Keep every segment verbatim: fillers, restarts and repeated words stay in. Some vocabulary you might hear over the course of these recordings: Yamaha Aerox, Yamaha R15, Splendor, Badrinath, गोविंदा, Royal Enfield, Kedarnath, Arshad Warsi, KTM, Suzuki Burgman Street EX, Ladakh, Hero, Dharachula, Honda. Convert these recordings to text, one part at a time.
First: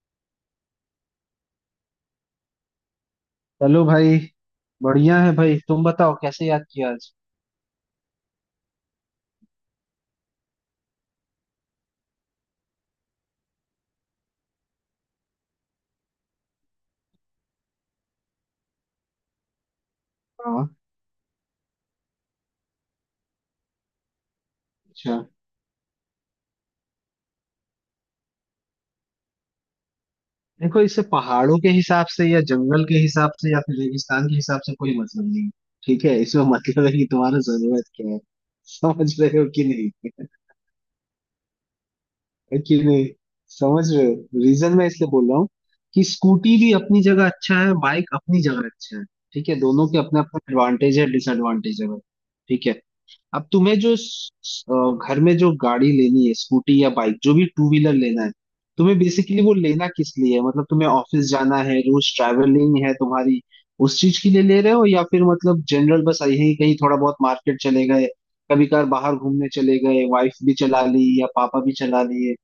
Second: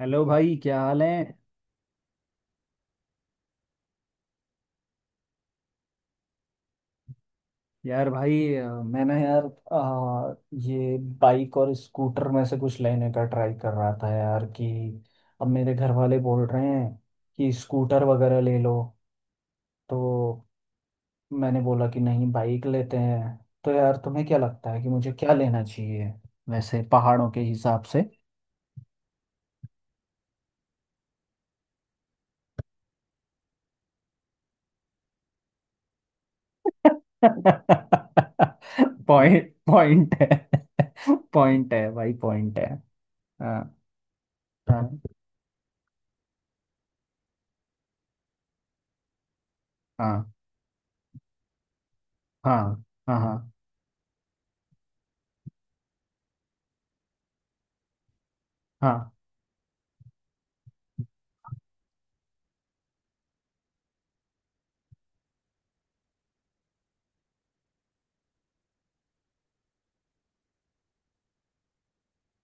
Hello भाई, क्या हाल है। चलो भाई। बढ़िया है भाई तुम बताओ कैसे याद किया आज। यार भाई, अ, मैं ना यार अ, ये बाइक और स्कूटर में से कुछ लेने का ट्राई कर रहा था यार कि अब मेरे घर वाले बोल रहे हैं कि स्कूटर वगैरह ले लो तो। हाँ। मैंने बोला कि नहीं, बाइक लेते हैं। तो यार तुम्हें क्या लगता है कि मुझे अच्छा। क्या लेना चाहिए, वैसे पहाड़ों के हिसाब से? देखो इससे पहाड़ों के हिसाब से या जंगल के हिसाब से या फिर रेगिस्तान के हिसाब से कोई मतलब नहीं है, ठीक है। इसमें मतलब है कि तुम्हारा जरूरत क्या है। समझ रहे हो पॉइंट कि नहीं। पॉइंट है। पॉइंट है भाई, है पॉइंट है। कि नहीं। हाँ, समझ रहे हो। रीजन मैं हाँ, इसलिए बोल रहा हूँ कि स्कूटी भी अपनी जगह अच्छा है बाइक अपनी जगह अच्छा है। ठीक है, दोनों के अपने हाँ, अपने एडवांटेज है डिसएडवांटेज है भाई। ठीक है। हाँ, हाँ, अब हाँ, तुम्हें जो स- स- अ, घर में जो गाड़ी लेनी है स्कूटी या बाइक जो भी टू व्हीलर लेना है, तुम्हें हाँ। बेसिकली वो लेना किस लिए है। मतलब तुम्हें ऑफिस जाना है, रोज ट्रैवलिंग है तुम्हारी, उस चीज के लिए ले रहे हो, या फिर मतलब जनरल बस आई है कहीं थोड़ा बहुत मार्केट चले गए, कभी कभार बाहर घूमने चले गए, वाइफ भी चला ली या पापा भी चला लिए।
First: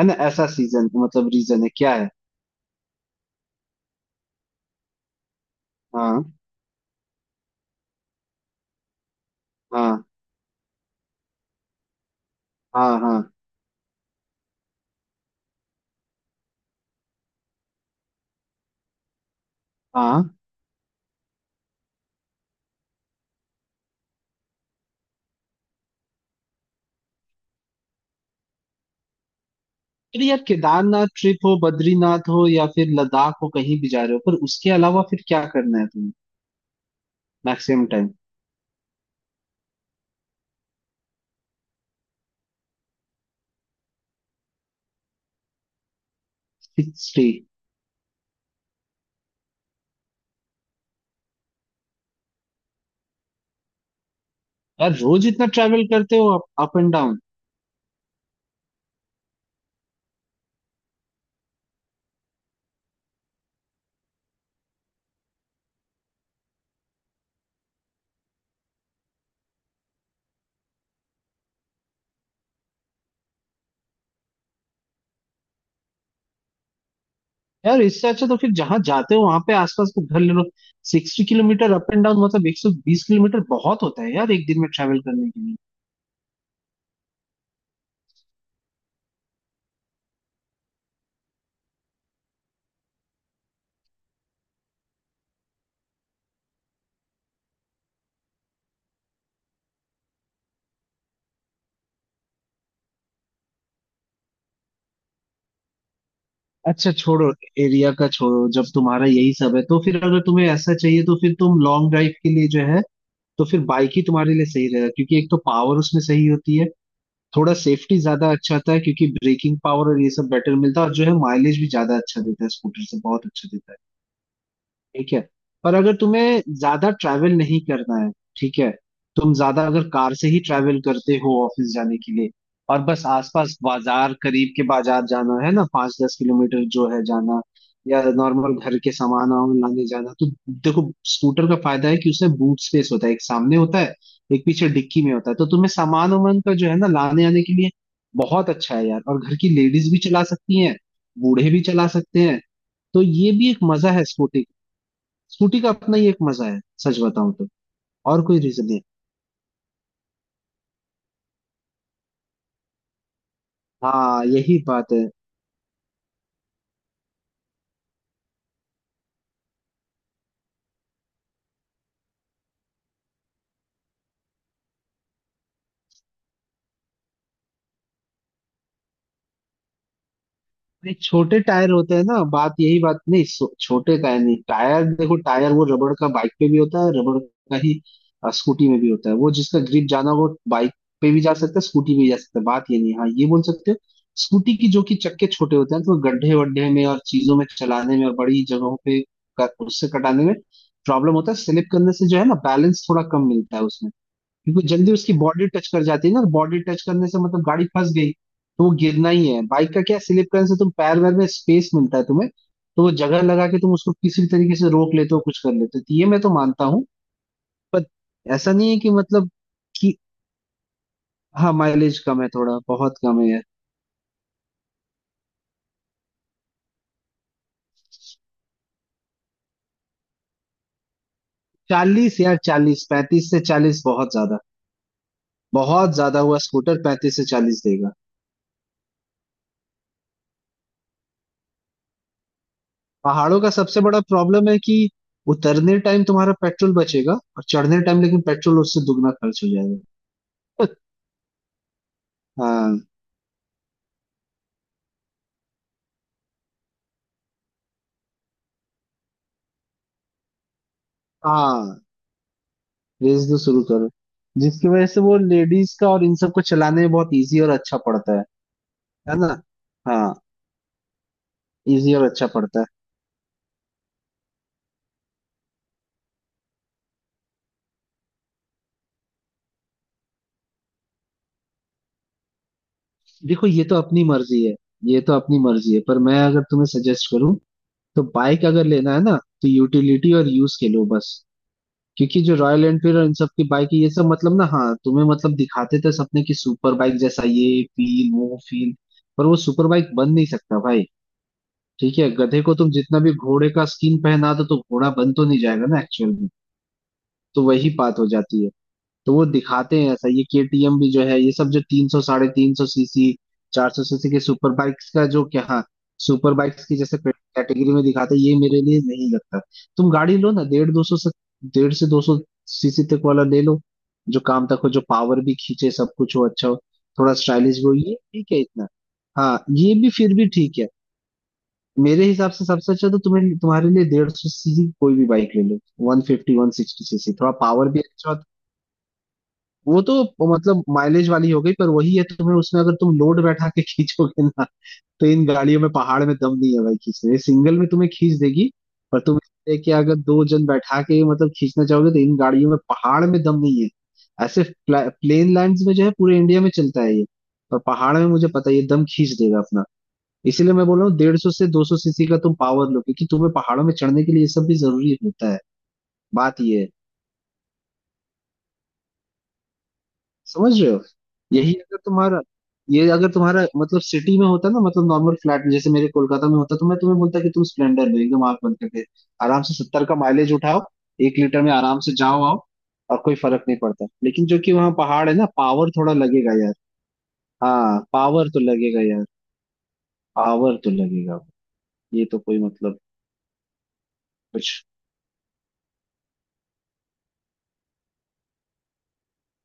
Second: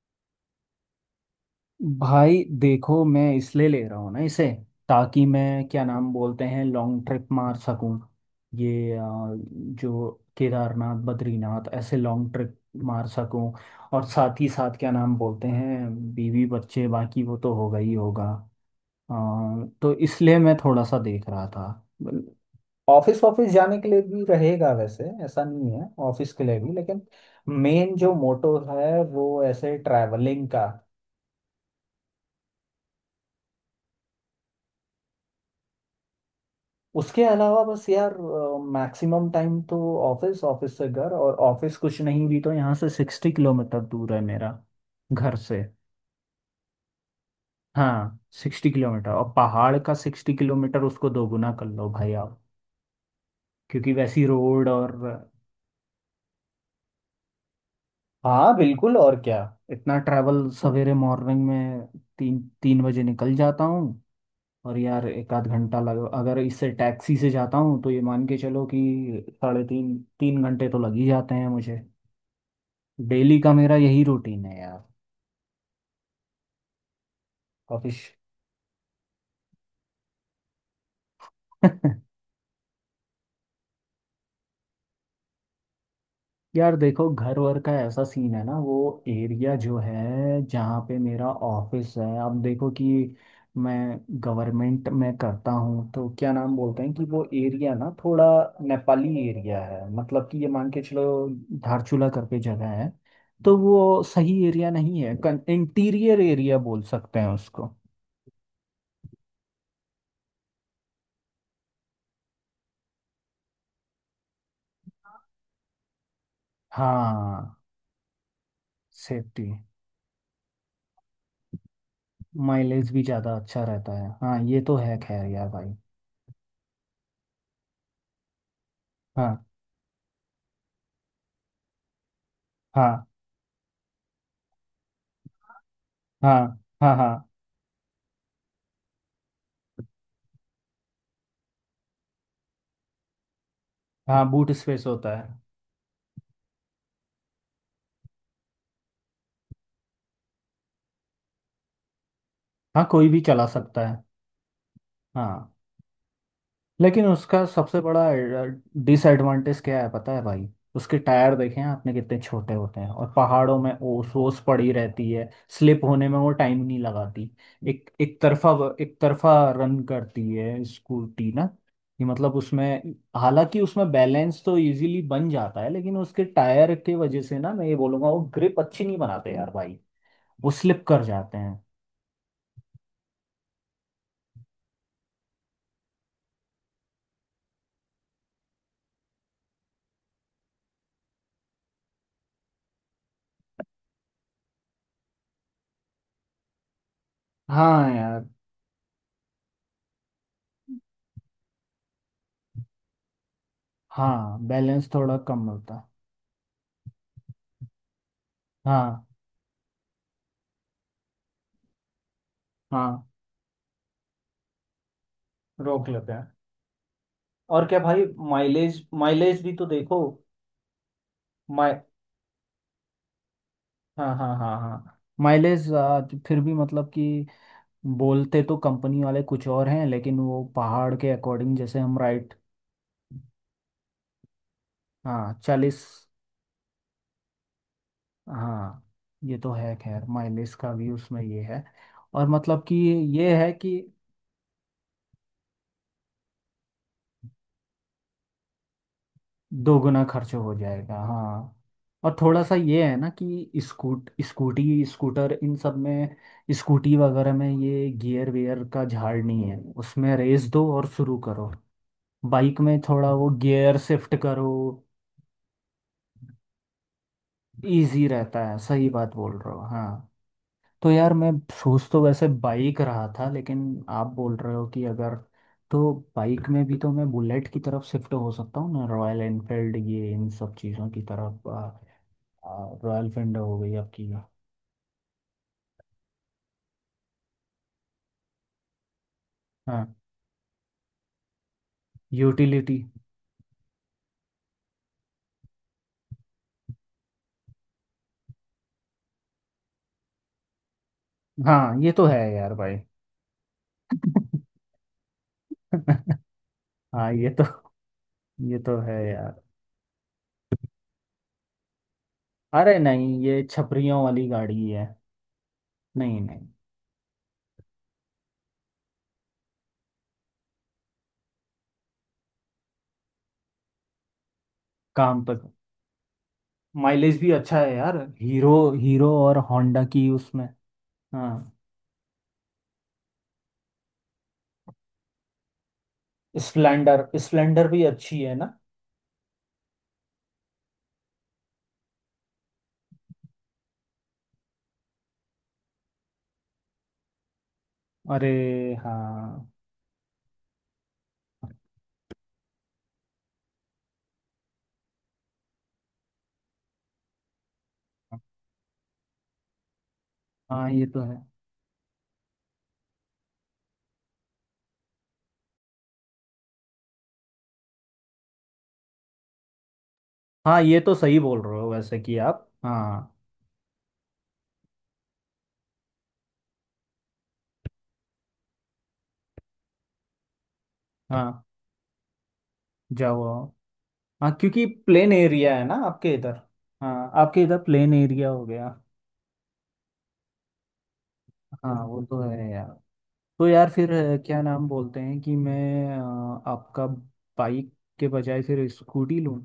है ना, ऐसा सीजन मतलब रीजन है क्या है। भाई देखो, मैं इसलिए ले रहा हूँ ना इसे, ताकि मैं, क्या नाम हाँ बोलते हैं, लॉन्ग ट्रिप मार सकूँ। ये अ, हाँ जो केदारनाथ, बद्रीनाथ ऐसे लॉन्ग ट्रिप हाँ मार हाँ सकूँ। और साथ ही साथ, क्या नाम बोलते हैं, बीवी बच्चे बाकी वो तो होगा ही होगा। अ, तो हाँ। इसलिए मैं थोड़ा सा देख रहा था। ऑफिस ऑफिस जाने के लिए भी रहेगा, वैसे ऐसा नहीं है, ऑफिस के लिए भी, लेकिन मेन जो मोटो है वो ऐसे अरे यार ट्रैवलिंग का। केदारनाथ ट्रिप हो बद्रीनाथ हो या फिर लद्दाख हो कहीं भी जा रहे हो पर उसके अलावा फिर क्या करना है तुम्हें। उसके अलावा मैक्सिमम बस टाइम। यार, मैक्सिमम टाइम तो ऑफिस ऑफिस से घर और ऑफिस, कुछ नहीं भी तो यहाँ से सिक्सटी किलोमीटर दूर है मेरा, घर से। स्टे। हाँ सिक्सटी किलोमीटर, और पहाड़ का सिक्सटी किलोमीटर उसको दोगुना कर लो भाई आप, क्योंकि वैसी रोड, यार और। रोज इतना ट्रैवल करते हो, अप, अप एंड डाउन। हाँ बिल्कुल, और क्या। इतना ट्रैवल सवेरे, मॉर्निंग में तीन तीन बजे निकल जाता हूँ। और यार एक आध घंटा लग, अगर इससे टैक्सी से जाता हूँ तो ये मान के चलो कि साढ़े तीन तीन घंटे तो लग ही जाते हैं मुझे। डेली का मेरा यही रूटीन है यार। यार ऑफिस। इससे अच्छा तो फिर जहां जाते हो वहां पे आसपास को घर ले लो। Sixty kilometre up and down मतलब एक सौ बीस किलोमीटर बहुत होता है यार एक दिन में ट्रैवल करने के लिए। यार देखो, घर वर का ऐसा सीन है ना, वो एरिया जो है जहाँ पे मेरा ऑफिस है। अब देखो कि मैं गवर्नमेंट में करता हूँ तो, क्या नाम बोलते हैं, कि वो एरिया ना थोड़ा नेपाली एरिया है। मतलब कि ये मान के चलो, धारचूला करके जगह है। तो वो सही एरिया नहीं है, इंटीरियर एरिया बोल अच्छा सकते हैं छोड़ो। उसको। एरिया का छोड़ो। जब तुम्हारा यही सब है तो फिर अगर तुम्हें ऐसा चाहिए तो फिर तुम लॉन्ग ड्राइव के लिए जो है तो फिर बाइक ही तुम्हारे लिए सही रहेगा, क्योंकि एक तो पावर उसमें सही होती है। थोड़ा हाँ। सेफ्टी ज्यादा अच्छा था, क्योंकि सेफ्टी, ब्रेकिंग पावर और ये सब बेटर मिलता है और जो है माइलेज भी ज्यादा अच्छा देता है, स्कूटर माइलेज से भी बहुत ज़्यादा अच्छा अच्छा देता है। रहता है हाँ, ये तो है ठीक है। खैर यार भाई। पर अगर तुम्हें ज्यादा ट्रैवल नहीं करना है, ठीक है, तुम हाँ, ज्यादा अगर कार से ही ट्रैवल करते हो ऑफिस जाने के लिए, और बस हाँ, आसपास बाजार, करीब के बाजार जाना है ना, पाँच दस हाँ, किलोमीटर जो हाँ, है हाँ, जाना, या नॉर्मल घर के सामान वामान लाने जाना, तो देखो स्कूटर का फायदा है कि उसमें बूट स्पेस होता है, एक सामने होता है हाँ एक बूट पीछे स्पेस डिक्की में होता होता है, है। तो तुम्हें सामान वामान का जो है ना लाने आने के लिए बहुत अच्छा है यार। और घर की लेडीज भी चला सकती हैं, बूढ़े भी चला सकते हैं। हाँ तो कोई भी ये चला भी एक सकता मजा है। है स्कूटी। हाँ। स्कूटी का अपना ही एक मजा है सच लेकिन बताऊं उसका तो। सबसे बड़ा और कोई रीजन नहीं। डिसएडवांटेज क्या है पता है भाई? उसके टायर देखे हैं आपने, कितने छोटे होते हैं, और पहाड़ों में ओस हाँ ओस यही पड़ी बात है। रहती है। स्लिप होने में वो टाइम नहीं लगाती। एक एक तरफा, एक तरफा रन करती है स्कूटी ना। कि मतलब उसमें, हालांकि उसमें बैलेंस तो इजीली बन जाता है, लेकिन उसके टायर के वजह से ना, मैं ये बोलूंगा वो ग्रिप अच्छी नहीं बनाते यार भाई। वो स्लिप नहीं, कर जाते छोटे हैं। टायर होते हैं ना, बात यही बात नहीं, सो- छोटे टायर नहीं। टायर देखो, टायर वो रबड़ का, बाइक पे भी होता है रबड़ का ही, अ, स्कूटी में भी होता है। वो जिसका ग्रिप जाना वो बाइक पे भी जा सकता है, स्कूटी पे भी जा सकता है। बात ये नहीं है। हाँ, ये बोल सकते हो, स्कूटी की जो कि चक्के छोटे होते हैं तो वो गड्ढे वड्ढे में और चीजों में हाँ चलाने में और यार। बड़ी जगहों पे क- उससे कटाने में प्रॉब्लम होता है, स्लिप करने से जो है ना, बैलेंस थोड़ा कम मिलता है उसमें, हाँ क्योंकि बैलेंस जल्दी उसकी थोड़ा कम बॉडी टच होता कर है। जाती है ना। बॉडी टच करने से मतलब गाड़ी फंस गई तो वो हाँ, गिरना ही है। बाइक का क्या, स्लिप करने से तुम पैर वैर में स्पेस मिलता है तुम्हें तो वो हाँ, जगह लगा के तुम उसको किसी भी तरीके से रोक लेते हो, कुछ कर लेते हो। रोक तो ये लेते मैं हैं। तो मानता हूँ। और क्या पर भाई। ऐसा नहीं है माइलेज, कि मतलब माइलेज भी तो कि, देखो। हाँ माइ माइलेज कम है थोड़ा, बहुत कम है यार। हाँ, हाँ, हाँ, हाँ माइलेज, फिर भी मतलब कि, बोलते तो कंपनी वाले कुछ और हैं, लेकिन वो पहाड़ के अकॉर्डिंग जैसे हम चालीस राइट। यार, चालीस, पैंतीस से चालीस बहुत ज्यादा, हाँ चालीस। बहुत ज्यादा हुआ। स्कूटर पैंतीस से चालीस देगा। हाँ ये तो है खैर, माइलेज का भी उसमें ये है, और मतलब कि, ये पहाड़ों का है कि सबसे बड़ा प्रॉब्लम है कि उतरने टाइम तुम्हारा पेट्रोल बचेगा और चढ़ने टाइम लेकिन पेट्रोल उससे दुगना खर्च हो जाएगा। दोगुना खर्च हो जाएगा। हाँ, और थोड़ा सा हाँ। ये है ना कि स्कूट स्कूटी स्कूटर इन सब में, स्कूटी वगैरह में ये गियर वेयर का झाड़ नहीं है, उसमें रेस दो और शुरू करो। हाँ। बाइक में थोड़ा रेस वो तो शुरू गियर करो, शिफ्ट करो। जिसकी वजह से वो लेडीज का और इन सबको चलाने में बहुत इजी और अच्छा इजी पड़ता है। रहता है, सही बात है बोल ना। रहे हो हाँ। हाँ। तो यार मैं सोच इजी तो और अच्छा वैसे पड़ता है। बाइक रहा था, लेकिन आप बोल रहे हो कि अगर, तो बाइक में भी तो मैं बुलेट की तरफ शिफ्ट हो सकता हूँ ना, रॉयल एनफील्ड ये इन सब चीज़ों की तरफ। रॉयल फेंडर देखो हो ये तो गई अपनी आपकी। मर्जी है, ये तो अपनी मर्जी है, पर मैं अगर तुम्हें सजेस्ट करूँ तो बाइक अगर लेना है ना तो हाँ। यूटिलिटी और यूज के लो बस। क्योंकि जो रॉयल यूटिलिटी। एनफील्ड और इन सब की बाइक है ये सब मतलब ना, हाँ, तुम्हें मतलब दिखाते थे सपने की, सुपर बाइक जैसा ये फील वो फील, पर वो सुपर बाइक बन नहीं सकता भाई। हाँ ये ठीक तो है, है गधे यार को तुम भाई। जितना भी घोड़े का स्किन पहना दो तो घोड़ा बन तो नहीं जाएगा ना एक्चुअल में। हाँ ये तो तो वही बात हो जाती है। ये तो है तो वो यार। दिखाते हैं ऐसा, ये केटीएम भी जो है, ये सब जो तीन सौ साढ़े तीन सौ अरे सीसी नहीं, ये चार सौ छपरियों सीसी के वाली सुपर गाड़ी है। बाइक्स का, जो क्या हाँ नहीं, सुपर नहीं। बाइक्स की जैसे कैटेगरी में दिखाते हैं, ये मेरे लिए नहीं लगता। तुम गाड़ी लो ना, डेढ़ दो सौ से डेढ़ से दो सौ सीसी तक वाला ले लो। जो काम तक हो, जो पावर काम भी पर खींचे, सब कुछ हो, अच्छा हो, थोड़ा माइलेज भी स्टाइलिश अच्छा भी हो, है ये यार, ठीक है हीरो, इतना। हीरो और हाँ ये होंडा भी की फिर भी उसमें। ठीक है। हाँ, मेरे हिसाब से सबसे अच्छा तो तुम्हें, तुम्हारे लिए डेढ़ सौ सीसी कोई भी बाइक ले लो। One fifty one sixty Splendor, CC थोड़ा स्प्लेंडर पावर भी भी अच्छा अच्छी होता- है ना। वो तो मतलब माइलेज वाली हो गई। पर वही है, तुम्हें उसमें अगर तुम लोड बैठा के खींचोगे ना, तो इन गाड़ियों में पहाड़ में दम नहीं है भाई। खींचने, सिंगल में तुम्हें खींच अरे देगी। पर तुम हाँ, इससे कि अगर दो जन बैठा के मतलब खींचना चाहोगे तो इन गाड़ियों में पहाड़ में दम नहीं है। ऐसे प्लेन लैंड्स में जो है पूरे इंडिया में चलता है ये। पर पहाड़ में मुझे पता है ये दम खींच देगा अपना। इसीलिए मैं हाँ बोल ये रहा हूँ तो डेढ़ है। सौ से दो सौ सीसी का तुम पावर लो, क्योंकि तुम्हें पहाड़ों में चढ़ने के लिए ये सब भी जरूरी होता है। बात ये है। समझ हाँ रहे ये हो। तो सही बोल यही रहे हो अगर वैसे कि तुम्हारा, आप। ये अगर हाँ, तुम्हारा मतलब सिटी में होता ना, मतलब नॉर्मल फ्लैट में जैसे मेरे कोलकाता में होता, तो मैं तुम्हें बोलता कि तुम स्प्लेंडर लो एकदम आंख बंद करके। आराम से सत्तर का माइलेज उठाओ एक लीटर हाँ में, आराम से जाओ आओ, और कोई जाओ। फर्क नहीं पड़ता। लेकिन हाँ जो कि क्योंकि वहाँ पहाड़ प्लेन है ना, एरिया है पावर ना थोड़ा आपके लगेगा इधर। यार। हाँ आपके इधर हाँ प्लेन एरिया पावर तो हो गया। लगेगा यार। पावर तो लगेगा। हाँ वो ये तो तो कोई है यार। मतलब तो यार फिर अ, क्या कुछ। नाम बोलते हैं कि मैं अ, आपका, बाइक के बजाय फिर स्कूटी लूँ?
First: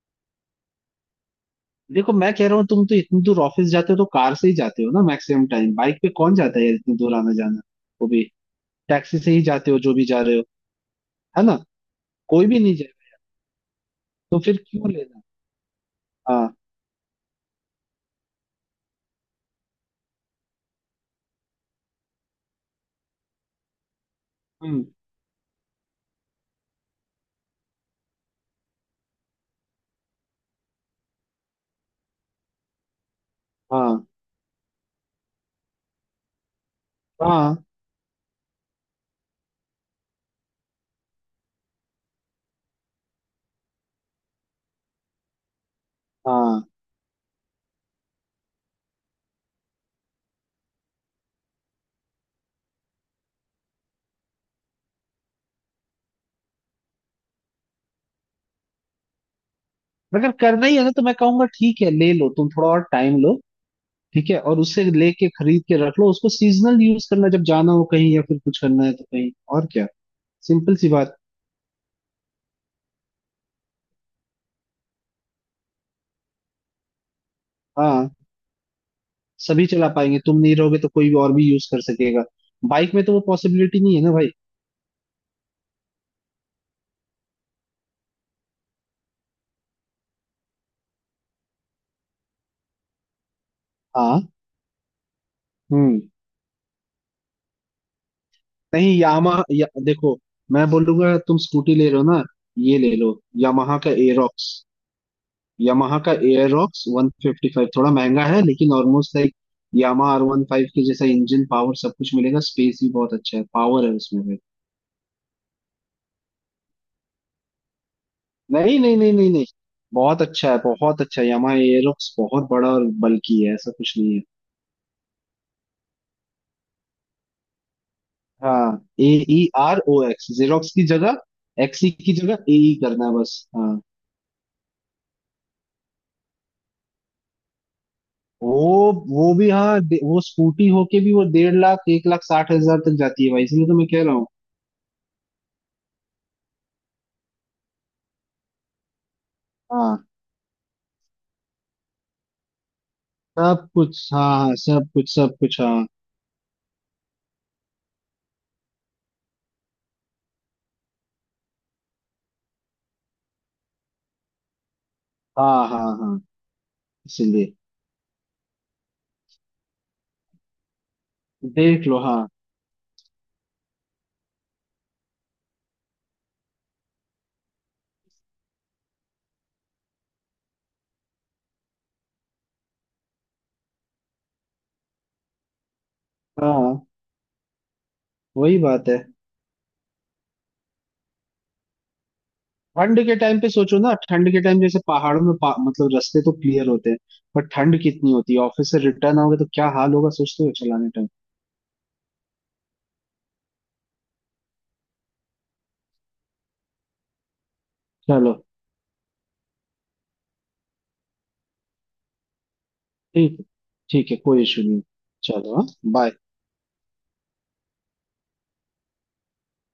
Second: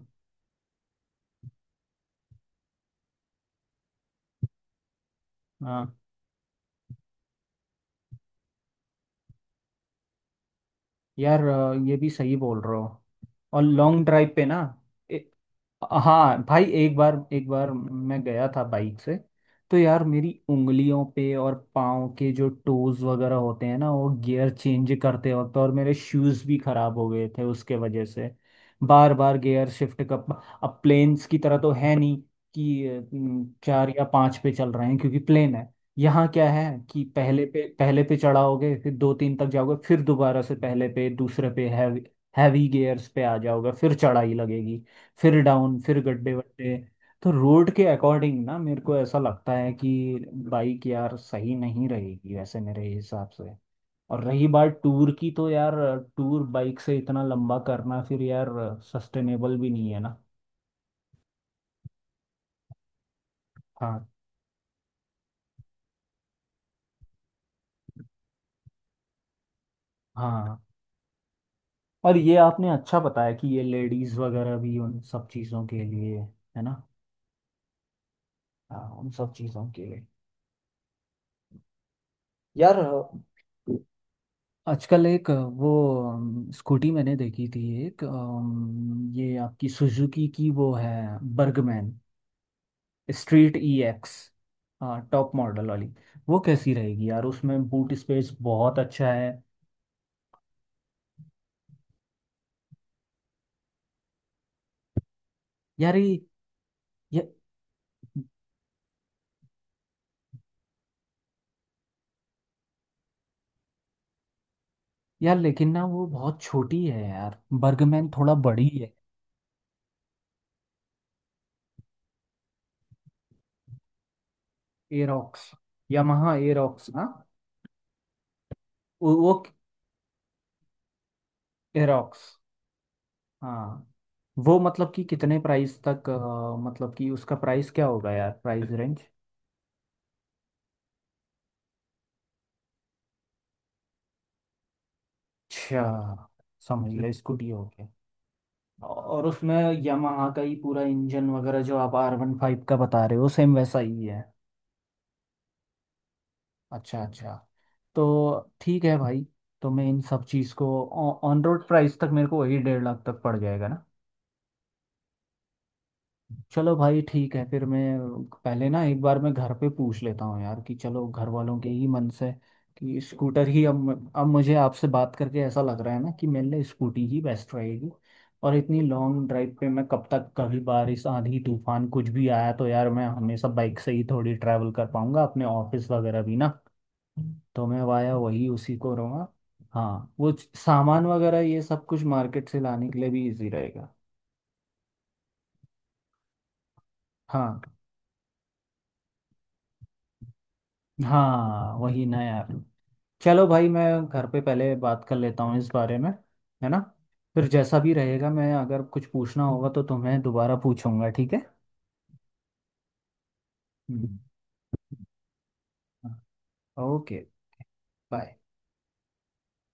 देखो मैं कह रहा हूँ, तुम तो इतनी दूर ऑफिस जाते हो तो कार से ही जाते हो ना मैक्सिमम टाइम। हाँ। बाइक पे कौन जाता है यार इतनी दूर आना जाना। वो भी टैक्सी से ही जाते हो, जो भी जा रहे हो। यार है ना। अ, ये भी सही कोई भी बोल नहीं रहे हो। जाएगा। और लॉन्ग ड्राइव तो पे फिर ना, क्यों ए, लेना। हाँ हाँ। भाई एक बार, एक बार मैं गया था बाइक से। तो यार मेरी उंगलियों पे और पाँव के जो टोज वगैरह होते हैं ना, वो गियर हम्म। चेंज करते वक्त, और मेरे शूज़ भी खराब हो गए थे उसके वजह से, बार बार गियर शिफ्ट कर। अब प्लेन्स की तरह तो है नहीं कि अ, चार हाँ या पाँच पे चल रहे हैं, क्योंकि प्लेन है। यहाँ क्या है कि पहले हाँ पे, पहले पे चढ़ाओगे, फिर दो तीन तक जाओगे, फिर दोबारा से पहले पे, दूसरे पे, हैवी, हैवी गियर्स पे आ जाओगे, फिर चढ़ाई लगेगी, फिर डाउन, फिर गड्ढे हाँ। वड्ढे। तो रोड के अकॉर्डिंग ना मेरे को ऐसा लगता है कि बाइक यार सही नहीं रहेगी वैसे मेरे हिसाब से। और रही बात टूर की, तो यार टूर बाइक से इतना लंबा करना फिर यार, सस्टेनेबल भी नहीं है ना। अगर करना ही है ना तो मैं कहूंगा ठीक है ले लो, तुम थोड़ा और टाइम लो। हाँ, ठीक है। और उससे लेके खरीद के रख लो उसको, सीजनल यूज करना, जब जाना हो कहीं या फिर कुछ करना है तो कहीं। और क्या। हाँ। सिंपल सी बात। और ये आपने अच्छा बताया कि ये लेडीज वगैरह भी उन सब चीज़ों के लिए। है ना। हाँ। हाँ उन सब सभी चीज़ों के चला लिए। पाएंगे, तुम नहीं रहोगे तो कोई और भी यूज कर सकेगा। यार बाइक में तो वो पॉसिबिलिटी नहीं है ना भाई। आजकल एक वो, अम, स्कूटी मैंने देखी थी एक, अम, ये आपकी सुजुकी की वो है, बर्गमैन स्ट्रीट ई एक्स। हाँ। हाँ टॉप मॉडल वाली। हम्म। वो कैसी रहेगी यार, उसमें बूट स्पेस बहुत नहीं अच्छा है। यामा या, देखो मैं बोलूंगा तुम स्कूटी ले लो ना। ये ले लो, यामाहा का एरोक्स। यार यामाहा ये का एरोक्स वन ये- फिफ्टी फाइव थोड़ा महंगा है, लेकिन almost like Yamaha R one five के जैसा इंजन, पावर सब कुछ मिलेगा, स्पेस भी बहुत अच्छा है, पावर है उसमें भी। यार लेकिन ना वो बहुत छोटी है यार, बर्गमैन थोड़ा बड़ी नहीं है। नहीं नहीं नहीं नहीं। बहुत अच्छा है, बहुत अच्छा है यामाहा एरोक्स, बहुत बड़ा और बल्की है ऐसा कुछ नहीं है। Aerox, Yamaha Aerox. हाँ। हाँ। ए वो वो E R O X xerox की जगह एक्सी की एरोक्स, जगह ए ई करना है बस, हाँ। हाँ। वो मतलब कि कितने प्राइस तक, अ, मतलब कि उसका प्राइस क्या होगा यार, प्राइस वो रेंज? वो भी हाँ दे- वो स्कूटी होके भी वो डेढ़ लाख, एक लाख साठ हजार तक जाती है भाई, इसलिए तो मैं कह रहा हूँ। अच्छा, समझ गया, स्कूटी हो गया। और उसमें हाँ यामाहा का ही पूरा इंजन वगैरह जो आप आर वन फाइव का बता रहे हो, सेम सब वैसा ही कुछ, हाँ है। हाँ सब कुछ, सब कुछ, हाँ। अच्छा, अच्छा। तो ठीक है भाई। तो मैं इन सब चीज़ को ऑन रोड प्राइस तक, मेरे को वही डेढ़ लाख तक पड़ जाएगा ना। हाँ हाँ हाँ। चलो भाई ठीक है, इसीलिए फिर मैं पहले ना एक बार मैं घर पे पूछ लेता हूँ यार कि, चलो घर वालों के ही देख लो। मन हाँ से कि स्कूटर ही। अब अब मुझे आपसे बात करके ऐसा लग रहा है ना कि मेरे लिए स्कूटी ही बेस्ट रहेगी। और इतनी लॉन्ग ड्राइव पे मैं कब तक, कभी बारिश, आंधी, तूफान, कुछ भी आया तो यार मैं हमेशा बाइक से ही थोड़ी ट्रैवल कर पाऊंगा अपने ऑफिस वगैरह भी ना। हाँ। तो मैं वाया वही, वही उसी बात को है। रहूँगा। हाँ वो सामान वगैरह, ये सब कुछ मार्केट से लाने के ठंड लिए के भी टाइम इजी पे सोचो ना, रहेगा। ठंड के टाइम जैसे पहाड़ों में पा, मतलब रास्ते तो क्लियर होते हैं पर हाँ, ठंड कितनी होती है। ऑफिस से रिटर्न आओगे तो क्या हाल होगा, सोचते हो चलाने टाइम। हाँ वही ना यार। चलो भाई, मैं घर पे पहले बात कर लेता हूँ इस बारे में, है ना। फिर जैसा भी रहेगा, चलो। मैं, अगर कुछ पूछना होगा तो तुम्हें दोबारा पूछूंगा, ठीक है। ठीक है। ठीक है, हम्म। कोई इशू नहीं। चलो हाँ। बाय। ओके। बाय।